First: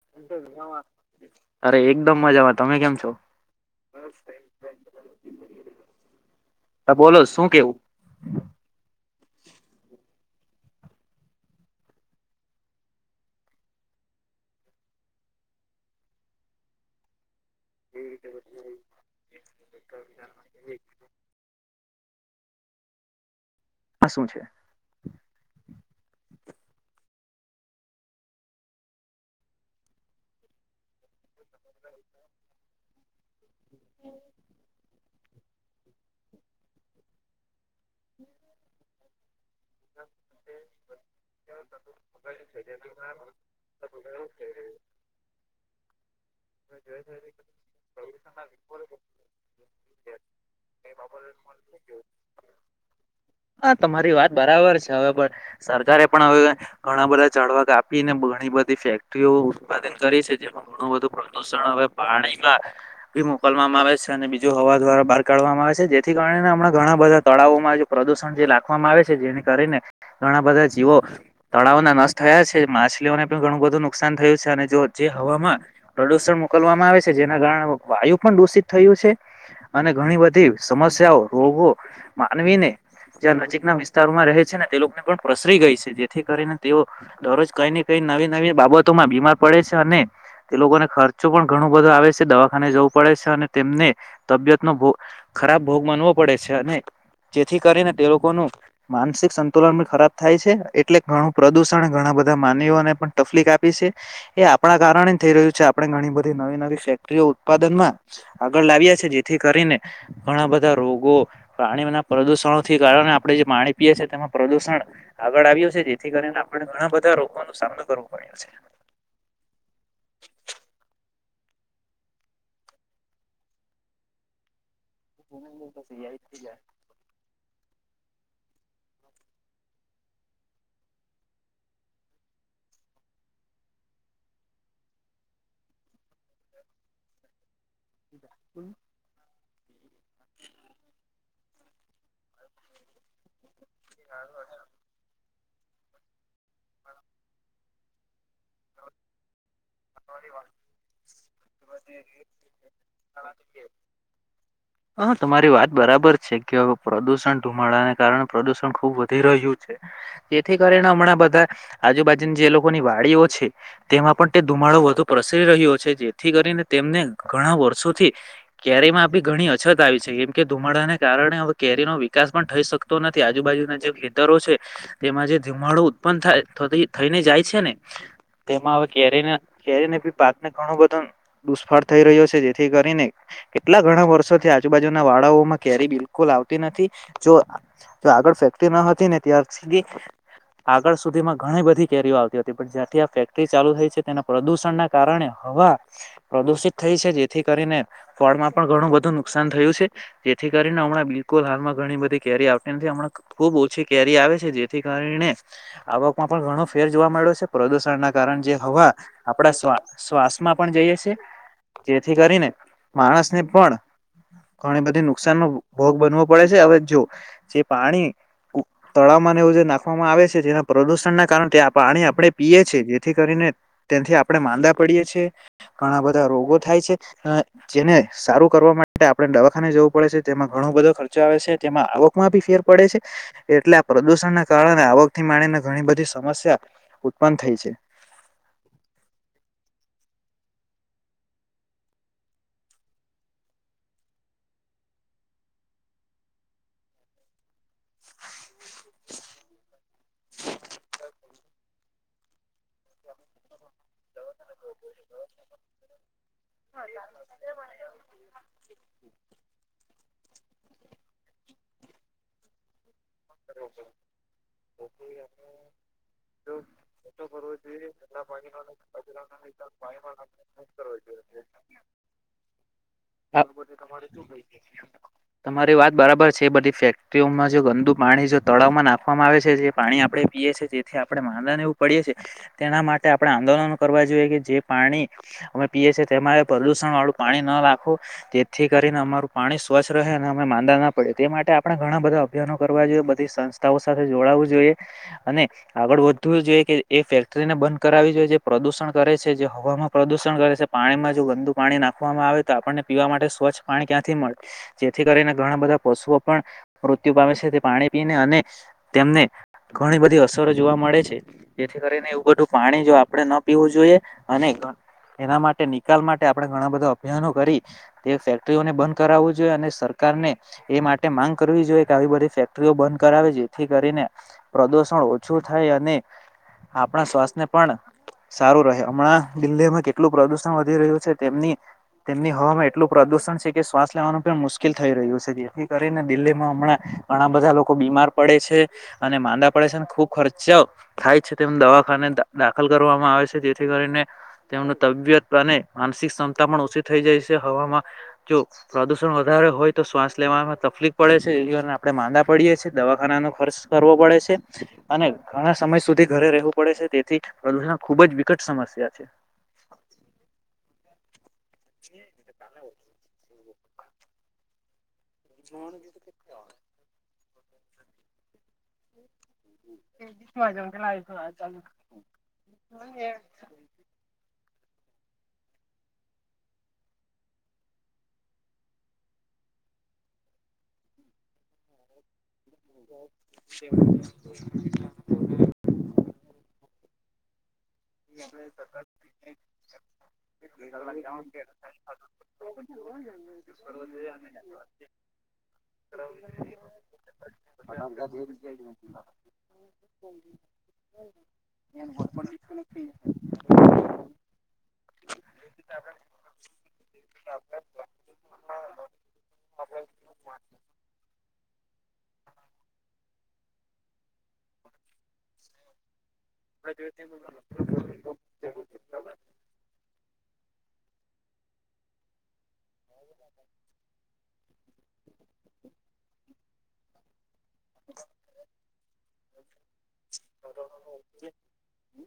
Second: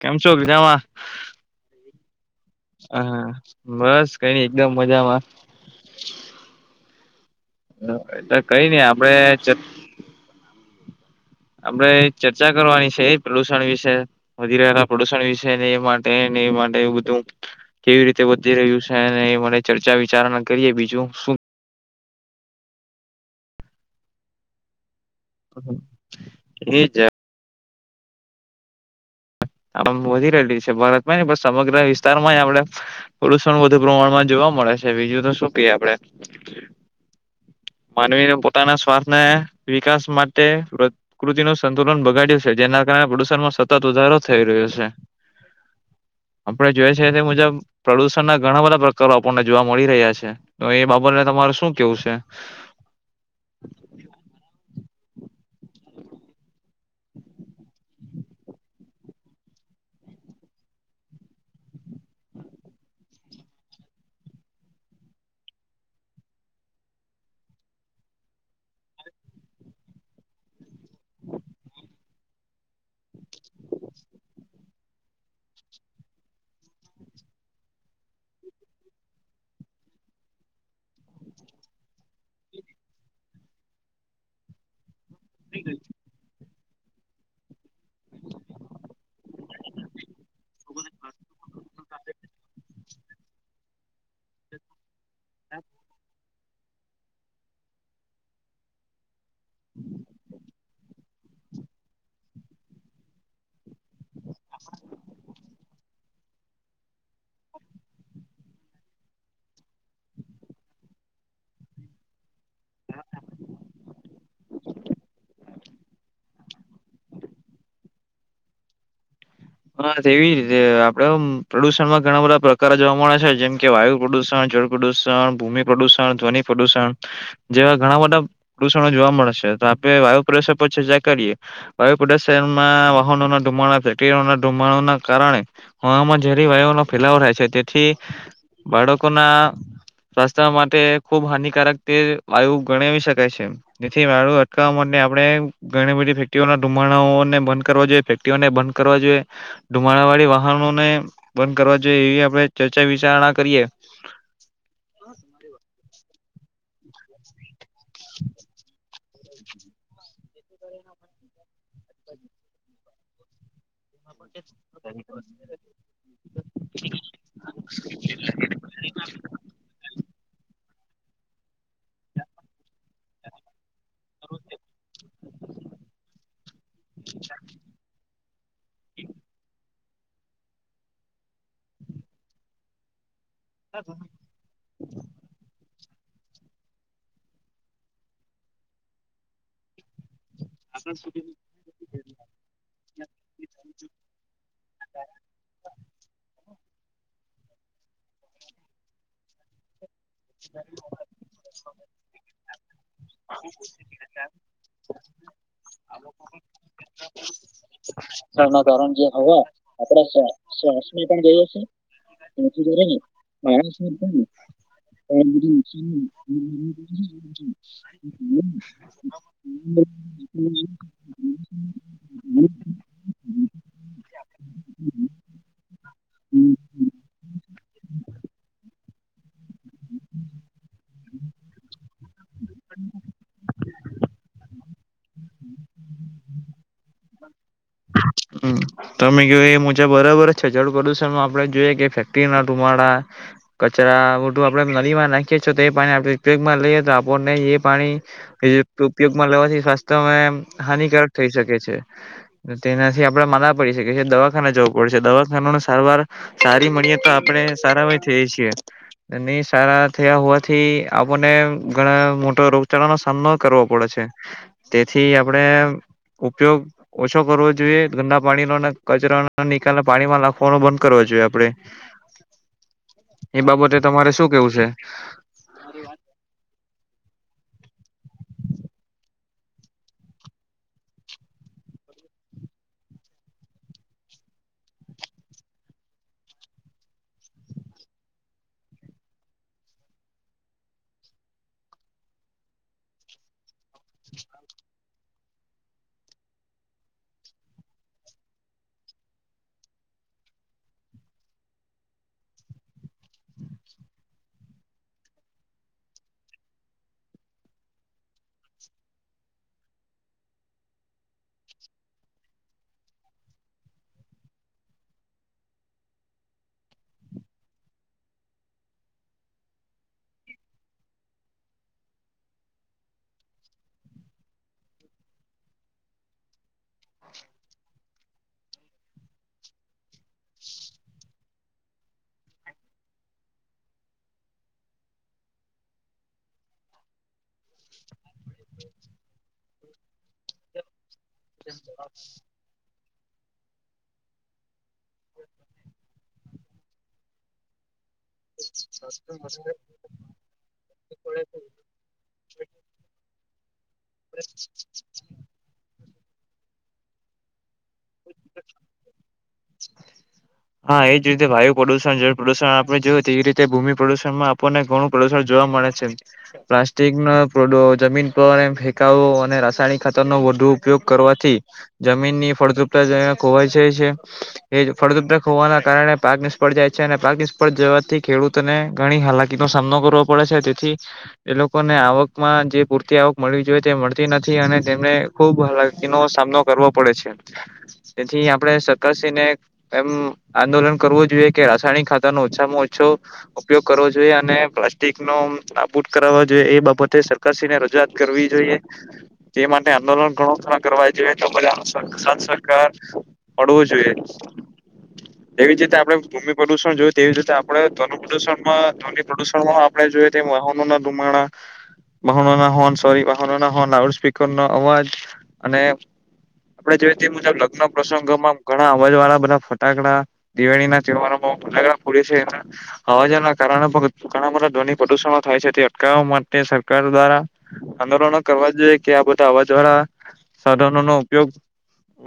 કેમ છો? બીજામાં અરે એકદમ મજામાં તમે હ, કેમ છો બસ કંઈ નહીં, એકદમ મજામાં. બોલો શું કેવું એટલે કંઈ ની આપડે- આપડે એક ચર્ચા કરવાની છે પ્રદુષણ વિશે વધી રહેલા પ્રદુષણ વિશે ને એ માટે. એ માટે એવું બધું કેવી રીતે વધી રહ્યું છે અને મને ચર્ચા વિચાર કરીએ બીજું શું. આ શું છે. એ જ. આમ વધી રહેલી છે ભારતમાં ને પણ સમગ્ર વિસ્તાર માં આપડે થોડું વધુ પ્રમાણમાં જોવા મળે છે બીજું તો શું કએ આપડે. માનવીને પોતાના શ્વાસ ને વિકાસ માટે પ્ર પ્રકૃતિ નું સંતુલન બગાડ્યું છે જેના કારણે પ્રદુષણમાં સતત વધારો થઈ રહ્યો છે. આપણે જોઈએ છેએ તે મુજબ પ્રદુષણ ના ઘણા બધા પ્રકારો આપણને જોવા મળી રહ્યા છે તો એ બાબતને તમા શું કેવું છે. હા તમારી વાત બરાબર છે. હવે બ સરકારે પણ હવે ઘણા બધા ઝાળવા કાપીને ઘણી બધી ફેક્ટરીઓ ઉત્પાદન કરી છે જેમાં ઘણું બુંદુ પ્રદુષણ હવે પાણીમાં [unintelligible] મોકલવામાં આવે છે અને બીજું હવા દ્વારા બહાર કાઢવામાં આવે છે જેથી કારણે હણા ઘણા બધા તળાવોમાં જે પ્રદૂષણ જે લખવામાં આવે છે જેને કરીને ઘણા બધા જીવો તળાવના નષ્ટ થયા છે માછલીઓને પણ ઘણું બધું નુકસાન થયું છે અને જો જે હમાન પ્રદુષણ મોકલવામાં આવે છે જેના કારણે વાયુ પણ દૂષિત થયું છે. અને ઘણી બધી સમસ્યાઓ રોગો માનવીને જ્યાં નજીકના વિસ્તારોમાં રહે છે ને તે લોકોને પણ પ્રસરી ગઈ છે જેથી કરીને તેઓ દરરોજ કઈ ને કઈ નવી નવી બાબતોમાં બીમાર પડે છે અને એ લોકોને ખર્ચો પણ ઘણો બધો આવે છે દવાખાને જવું પડે છે અને તેમને તબિયતનો ખરાબ ભોગ માનવો પડે છે અને જેથી કરીને તે લોકોનું માનસિક સંતુલન ખરાબ થાય છે એટલે ઘણું પ્રદૂષણ ઘણા બધા માનવીને પણ તકલીક આપી છે એ આપણા કારણે થઈ રહ્યું છે આપણે ઘણી બધી નવી નવી ફેક્ટરીઓ ઉત્પાદન માં આગળ લાવ્યા છે જેથી કરીને ઘણા બધા રોગો પ્રણી ના પ્રદુષણો થી કારણે આપણે જે પાણી પીએ છીએ તેમાં પ્રદુષણ આગળ આવ્યું છે જેથી કરીને પણ ઘણા બધા રોગો ન સામનો કરવો પડ્યો છે. હા એવી રીતે આપડે પ્રદુષણમાં ઘણા બધા પ્રકારો જોવા મળે છે જેમ કે વાયુ પ્રદુષણડ પ્રદૂષણ ભૂમિ પ્રદૂષણ છે. ધ્વનિ પ્રદૂષણ જેવા ઘણા બધા પ્રદુષણો જોવા મળે છે તો આપે વાયુ પ્રદુષણ પર ચર્ચા કરીએ વાયુ પ્રદુષણમાં વાહનો કારણે હવામાં ઝેરી વાયુનો ફેલાવો થાય છે. બાળકોના રસ્તા માટે ખુબ હાનિકારક તે વાયુ ગણાવ શકાય છે એ નથી વાળું અટકાવવા માટે આપડે ઘણી બધી ફેક્ટરીઓ ના ધુમાડાને બંધ કરવા જોઈએ. તિઓને બંધ કરવા જોઈએ. ધુમાડા વાળી વાહનોને બંધ કરવા જોઈએ એવી આપણે ચર્ચા વિચારણા કરીએ. [inaudible] હા તમારી વાત બરાબર છે કે પ્રદુષણ ધુમાડાને કારણે પ્રદુષણ ખુબ વધી રહ્યું છે તેથી કરી ણા બધા આજુબાજુની જે લોકોની વાડીઓ છે તેમાં પણ ધુમાડો વગ પ્રસરી રહ્યો છે જેથી કરીને તેમને ઘણા વર્ષોથી ક્યારેયમાં આપી. ઘણી અછત આવી છે એમ કે ધુમાડાને કારણે હવે કેરીનો વિકાસ પણ થઈ શકતો નથી આજુબાજુના જે ખેતરો છે તેમાં જે ધીમાડુ ઉત્પન્ન થ થઈને જાય છે ને. તેમાં હવે કેરીને કેરીને બી પાકને ઘણો બધો દુષ્ફળ થઈ રહ્યો છે જેથી કરીને કેટલા ઘણા વર્ષો થી આજુબાજુના વાળાઓમાં કેરી બી કુલ આવતી નથી જો આગળ ફેક્ટરી ન હતી ને ત્યાાર સુધી આગળ સુધી માં ઘણી બધી કેરીઓ આવતી હતી પણ જંથી ચાલુ થાય છે તેના પ્રદુષણના કારણે હવા દુષિત થઈ છે જેથી કરીને ફળમાં પણ ઘણું બધું નુકસાન થયું છે. જેથી કરીને હમણાં બિલકુલ હાલમાં ઘણી બધી કેરી આવતી નથી હમણાં ખુબ ઓછી કેરી આવે છે જેથી કરી કારણે આવકમાં પણ ઘણો ફેર જોવા મળ્યો છે પ્રદૂષણ કારણ જે ના કારણ હવા જે હવા આપડા આપણા શ્વા શ્વાસમાં પણ જઈએ શ્વાસને છે. પણ જેથી કરીને માણસને પણ ઘણી બધી ન ઘણું નુકસાન બધું નો ભોગ બનવો પડે છે હવે જો જે પાણી તળાવ ને એવું જે નાખવામાં આવે છે જેના નુકસાન પ્રદુષણ ના કારણે પાણી આપડણે પીએ છ છે જેથી કરીને તેથી આપણે માંદા પડીએ છીએ. ઘણા બધા રોગો થાય છે જેને સારું કરવાવામાં આપણે દવાખાને જવું પડે છે તેમાં ઘણો બધો ખર્ચો આવે છે તેમાં આવકમાં બી ફેર પડે છે. એટલે આ પ્રદૂષણને કારણે આવક થી માણીને ઘણી બધી સમસ્યા ઉત્પન્ થઈ છે. હમ તમે કે એ મુજબ બરાબર છે જડ પ્રદુષણમાં આપડે જોઈએ કે ફેક્ટરી ના ધુમાડા કચરા ઓતો આપડે નદી માં નાખીએ છીએ તો એ પાણી આપડી ઉપયોગમાં લઈએ તો આપણને એ પાણી એ ઉપયોગમાં લેવાથી સ્વાસ્થ્ય હાનિકારક થઈ શકે છે તેના આપડે માના પડી છે કે જે દવાખાને જવું પડશે દવાખાનાનું સારવાર સારી મળીએે તો આપણે સારા હોય થઈ છીએ. નહી સારા થયા હોવાથી આપણને ઘણા મોટા રોગ નો સામનો કરવો પડે છે. તેથી આપણેે ઉપયોગ ઓછો કરવો જોઈએ ના પાણી કચરા નિકાલ પાણીમાં નાખવાનો બંધ કરવા જોઈએ આપડે ત એ બાબતે તમારે શું કેવું છે? તમારી વાત બરાબર છે બધી ફેક્ટરીઓમાં જે ગંદુ પાણી જો તળાવમાં નાખવામાં આવે છે જે પાણી આપડણે પીએ છીએ જેથી આપડણે માદને એવું પડીએ છીએ તેના માટે આપણે આંદોલન કરવા જોઈએ કે જે પાણી અમે પીએ છીએ તેમાં પ્રદુષણ વાળું પાણી ન રાખવું તેથી કરીને અમારું પાણી પાણી સ્વચ્છ રહે અને અમે માંદા ના પડે તે માટે આપણે ઘણા બધા અભિયાનો કરવા જોઈએ બધી સંસ્થાઓ સાથે જોડાઉ જોઈએ અને આગળ વધવું જોઈએ કે એ ફેક્ટરીને બંધ કરાવવી જોઈએ જે પ્રદુષણ કરાવ છે જે હવામાં પ્રદૂષણ કરે છે પાણીમાં જો ગંદુ પાણી નાખવામાં આવે તો આપણને પીવા માટે સ્વચ્છ પાણી ક્યાંથી મણે જેથી કરીને ઘણા બધા પશુઓ પણ મૃત્યુ પામે છે તે પાણી પીને અને તેમને ઘણી બધી અસરો જોવા મળે છે જેથી કરીને એવું બધું પાણી જો આપણે ન પીવું જોઈએ અને એના માટે નિકાલ માટે આપણે ઘણા બધા અભિયાનો કરી તે ફેક્ટરીઓને બંધ કરાવવું જોઈએ અને સરકાર સરકાર ને એ માટે માંગ કરવી જોઈએ કે આવી બધી ફેક્ટરીઓ બંધ કરાવે છે થી કરીને પ્રદુષણ ઓછું થાય અને આપણા શવાસને પણ સારું રહે હમણાં દિલ્હીમાં કેટલું પ્રદુષણ વધી રહ્યું છે તેમની તેમની હવામાં એટલું પ્રદુષણ છે કે શ્વાસ લેવાનું પણ મુશ્કેલ થઈ રહ્યું છે જેથી કરીને દિલ્હીમાં હમણાં ઘણા બધા લોકો બીમાર પડે છે અને માંદા પડે છે ખુબ ખર્ચ થાય છે તેમ દવાખાને દાખલ કરવામાં આવે છે જેથી કરીને તેમનું તબિયત અને માનસિક ક્ષમતા પણ ઓછી થઈ જાય છે હવામાં જો પ્રદુષણ વધારે હોય તો શ્વાસ લેવામાં તકલીફ પડે છે એ આપડણે માંદા પડીએે છીએ દવાખાના નો ખર્ચ કરવો પડે છે અને ઘણા સમય સુધી ઘરે રહેવું પડે છે તેથી પ્રદૂષણ ખુબ જ વિકટ સમસ્યા છે હા એ જ રીતે વાયુ પ્રદુષણ જળ પ્રદુષણ આપણે જોયું તે એવી રીતે ભૂમિ પ્રદુષણમાં આપને ઘણું પ્રદુષણ જોવા મળે છે પ્લાસ્ટિક ના બડો જમીન પર ફેકાઓ અને રાસાયણિક ખાતર નો વધુ ઉપયોગ કરવાથી જમીનની ફળદ્રુ ખોવાઇ જાય છે ફળદ્રુપતા હોવાના કારણે પાક નિષ્ફળ જાય છે અને પાક નિષ્ફળ જવાથી ખેડૂતોને ઘણી હાલાકીનો સામનો કરો પડે છે તેથી એ લોકોને આવક માં જે પૂરતી આવક મળવી જોઈએ તે મળતી નથી અને તેમને ખુબ હાલાકીનો સામનો કરવો પડે છે [inaudible] તેથી આપણે સરકારને શ્રીને એમ આંદોલન કરવું જોઈએ કે રાસાયણિક ખાતા ન ઓછામાં ઓછો ઉપયોગ કરવો જોઈએ અને પ્લાસ્ટિક નો નાબૂટ કરાવ જોઈએ એ બાબતે સરકાર શ્રીને રજુઆ કરવી જોઈએ તે માટે આંદોલન ઘણો થ કરવા જોઈએ તો બધા પડવું જોઈએ. એવી જ રીતે આપડણે ભૂમિ પ્રદુષણ જોયું તેવી જ રીતે આપણે ધ્વન પ્રદુષણમાં ધ્વનિ પ્રદુષણમાં આપણે જે વાહનોના ધુમાડા [inaudible] વાહનોના હોર્ન નો અવાજ અને આપડે જોઈએ તે મુજબ લગ્ન પ્રસંગોમાં ઘણા અવાજ વાળા બધા ફટાકડા દિવાળી ના તહેવારોમાં હજાગડા ફોડીએ છે એને હવાજના કારણે પણ ઘણા બધા ધ્વિની પ્રદુષણો થાય છે તે અટકાવવા માટે સરકાર દ્વારા આંદોલનો કરવા જોઈએ કે આ બધા અવાજ વાળા સાધનો નો ઉપયોગ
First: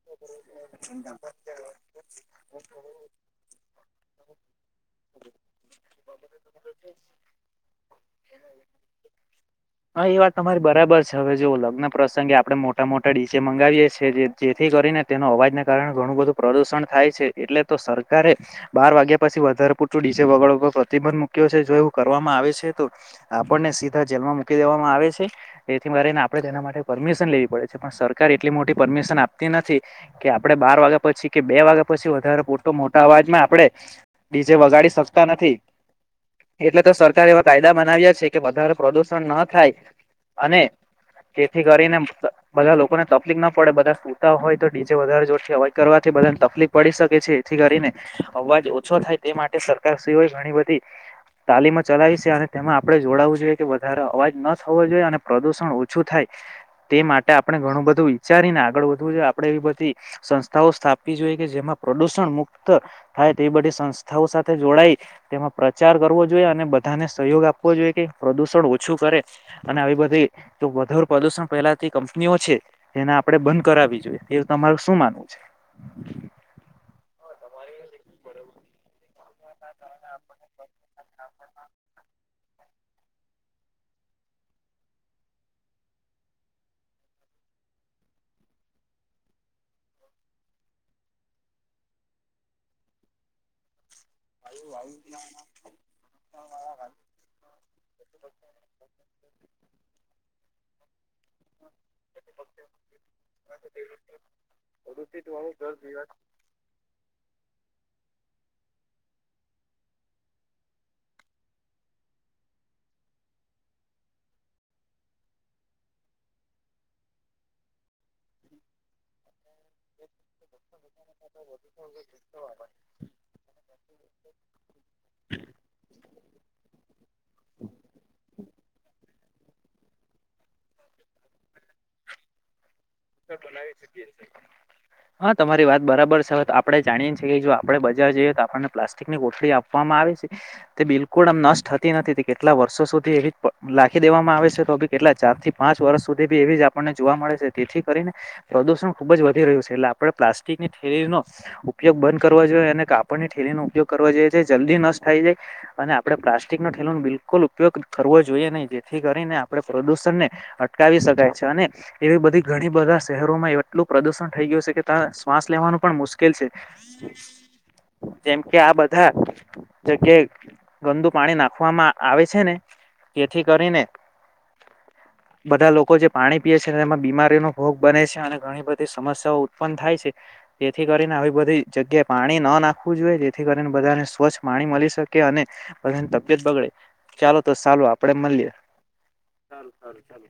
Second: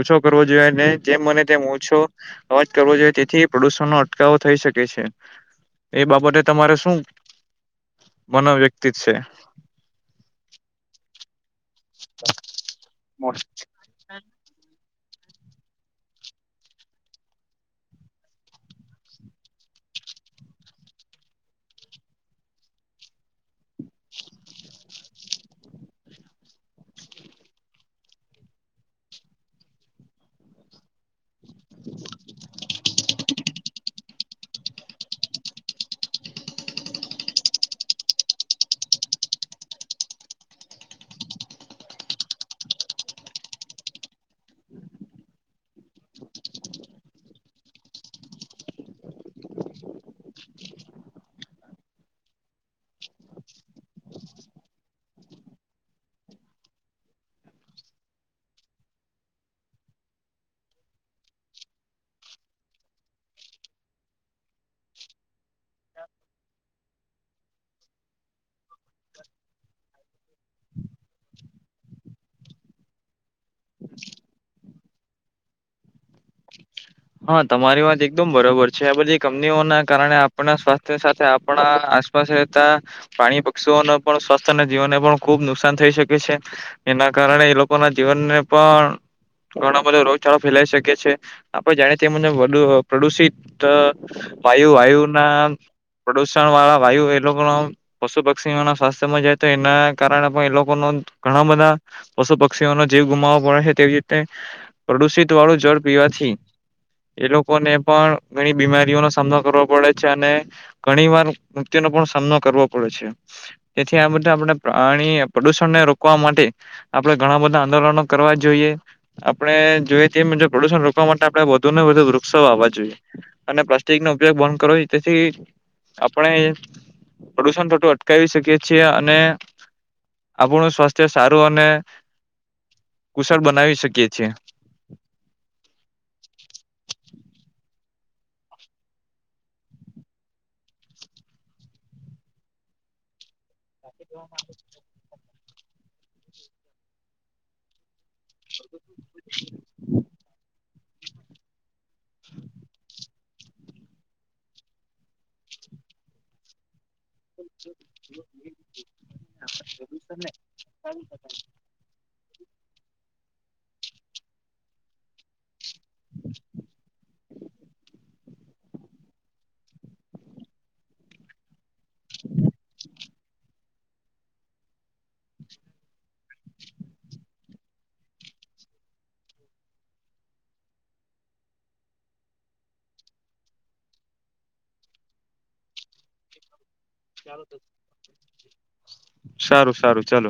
ઓછો કરવો જોઈએને જેમ મને તેમ ઓછો અવાજ કરવો જોઈએ તેથી પ્રદુષણ નો અટકાવો થાય થઈ શકે છે એ બાબતે તમારે શું મનોવ્યક્તિત છે હા એ વાત તમારી બરાબર. હવે જો લગ્ન પ્રસંગે આપડે મોટા મોટા ડીજે મંગાવીએ છી જેથી કરીને તેનો અવાજને કારણે ઘણું બધું પ્રદુષણ થાય છે એટલે તો સરકારે બાર વાગ્યા પછી વધારે પૂરતુ જે વગડ ઉપર પ્રતિબંધ મૂક્યો છે જો એવું કરવામાં આવે છે તો આપણને સીધા જેલમાં મૂકી દેવામાં આવે છે એથીને આપડે તેના માટે પરમિશન લેવી પડે છે પણ સરકાર એટલી મોટી પરમિશન આપતી નથી કે આપડે બાર વાગ્યા પછી કે બે વાગ્યા પછી વધારે પોટ મોટા અવાજમાં આપડણે ડીજે વગાડી શક તા નથી એટલે તો સરકારે એવા કાયદા બનાવ્યા છે કે વધારે પ્રદુષણ ન થાય અને તેથી કરીને બધા લોકોને તકલીફ ના પડે બધા સૂતા હોય તો ડીજે વધારે જોરથી અવાજ કરવાથી બ તકલીફ પડી શકે છે એથી કરીને અવાજ ઓછો થાય તે માટે સર હોય ઘણી બધી તાલીમ ચલાવી છે અને તેમાં આપડે જોડાવું જોઈએ કે વધારે અવાજ ન થવો જોઈએ અને પ્રદુષણ ઓછું થાય તે માટે આપણે ઘણું બધું વિચારીને આગળ વધવું જોએ આપડે એવી બધી સંસ્થાઓ સ્થાપવી જોઈએ કે જેમાં પ્રદૂષણ મુક્ત થાય તેવી બધી સંસ્થાઓ સા સાથે જોડાય તેમાં પ્રચાર કરવો જોઈએ અને બધાને સહયોગ આપવો જોઈએ કે પ્રદુષણ ઓછું કરે. અને આવી બધી વધારે પ્રદુષણ પેલાથી કંપનીઓ છે એને આપડે બંધ કરાવવી જોઈએ એ તમારું શું માનવું છે? [inaudible] તમારી વાત એકદમ બરોબર છે આ બધી કંપનીઓ ના કારણે આપના શ્વાસ સાથે આપણા આસપાસ રહેતા પાણી પક્ષીઓને પણ સ્વાસ્થ્ય અને જીવનને પણ ખુબ નુકસાન થઈ શકે છે એના કારણે એ લોકો ના જીવનને પણ ઘણો બધો રોગચાળો ફેલાઈ શકે છે. આપણે જાણીએ તે મુજબ પ્રદુષિત વાયુ વાયુના પ્રદુષણ વાળા વાયુ એ લોકો પશુ પક્ષીઓ ના સ્વાસ્થ્યમાં જાય તો એના કારણે પણ એ લોકો નો ઘણા બધા પશુ પક્ષીઓનો જીવ ગુમાવો પડે છે તેવી રીતે પ્રદુષિત વાળું જળ પી પછી એ લોકોને પણ ઘણી બીમારીઓનો સામનો કરવો પડે છે અને ઘણી વાર મૃત્યુનો સામનો કરવો પડે છે. તેથી આ બધા આપણે પ્રણી પ્રદુષણને રોકવા માટે આપડણે ઘણા બધા આંદોલનો કરવા જોઈએ આપણે જોઈએ તે મુજબ પ્રદુષણ રોકવા માટે આપે વૃક્ષો વાવવા જોઈએ અને પ્લાસ્ટિક નો ઉપયોગ બંધ કરો તેથી આપણે પ્રદુષણ થતુ અટકાવી શકીએ છીએ અને આપણું સ્વાસ્થ્ય સારું અને કુશળ બનાવી શકીએ છીએ હા તમારી વાત બરાબર છે આપડે જાણીએ જો આપડે બજાર જઈએ તો આપણને પ્લાસ્ટિક ની કોથળી આપવામાં આવે છે તે બિલકુલ આમ નષ્ટ થતી નથી કેટલા વર્ષો સુધી એવી લખી દેવામાં આવે છે તો બી કેટલા ચાર થી પાંચ વર્ષ સુધી બી એવી જ આપણને જોવા મળે છે. તેથી કરીને પ્રદુષણ ખુબ જ વધી રહ્યું છે એટલે આપણે પ્લાસ્ટિકની થેલી નો ઉપયોગ બંધ કરવા જોએ એને કા આપની ઠેલી નું ઉપયોગ કરવા જોઈ છીએ જલ્દી નષ્ટ થાય જાય અને આપણે પ્લાસ્ટિક નો ધેલો બિલકુલ કુલ ઉપયોગ કરવો જોઈએ નહી જેથી કરીને આપણે પ્રદૂષણ ને અટકાવી શકાય છે અને એવી બધી ઘણી બધા શહેરોમાં એટલું પ્રદુષણ થઈ ગયું છે કે તા શ્વાસ લેવાનું પણ મુશ્કેલ છે જેમ કે આ બધા જગ્ય ગંદુ પાણી નાખવામાં આવે છે ને તેથી કરીને બધા લોકો જે પાણી પીય છેને એમાં બીમાર તેનો ભોગ બને છે અને ઘણી બધી સમસ્યાઓ ઉત્પન્ થાય છે તેથી કરીને આવી બધી જગ્યાએ પાણી પાણી ન નાખવું જોઈએ જેથી કરીને બધાને સ્વચ્છ પાણી મળી શકે અને બધાની તબિયત બગડે ચાલો તો ચાલું આપડે મળી લએ ચાલ સારું સારું ચાલું ચલો. ચાલ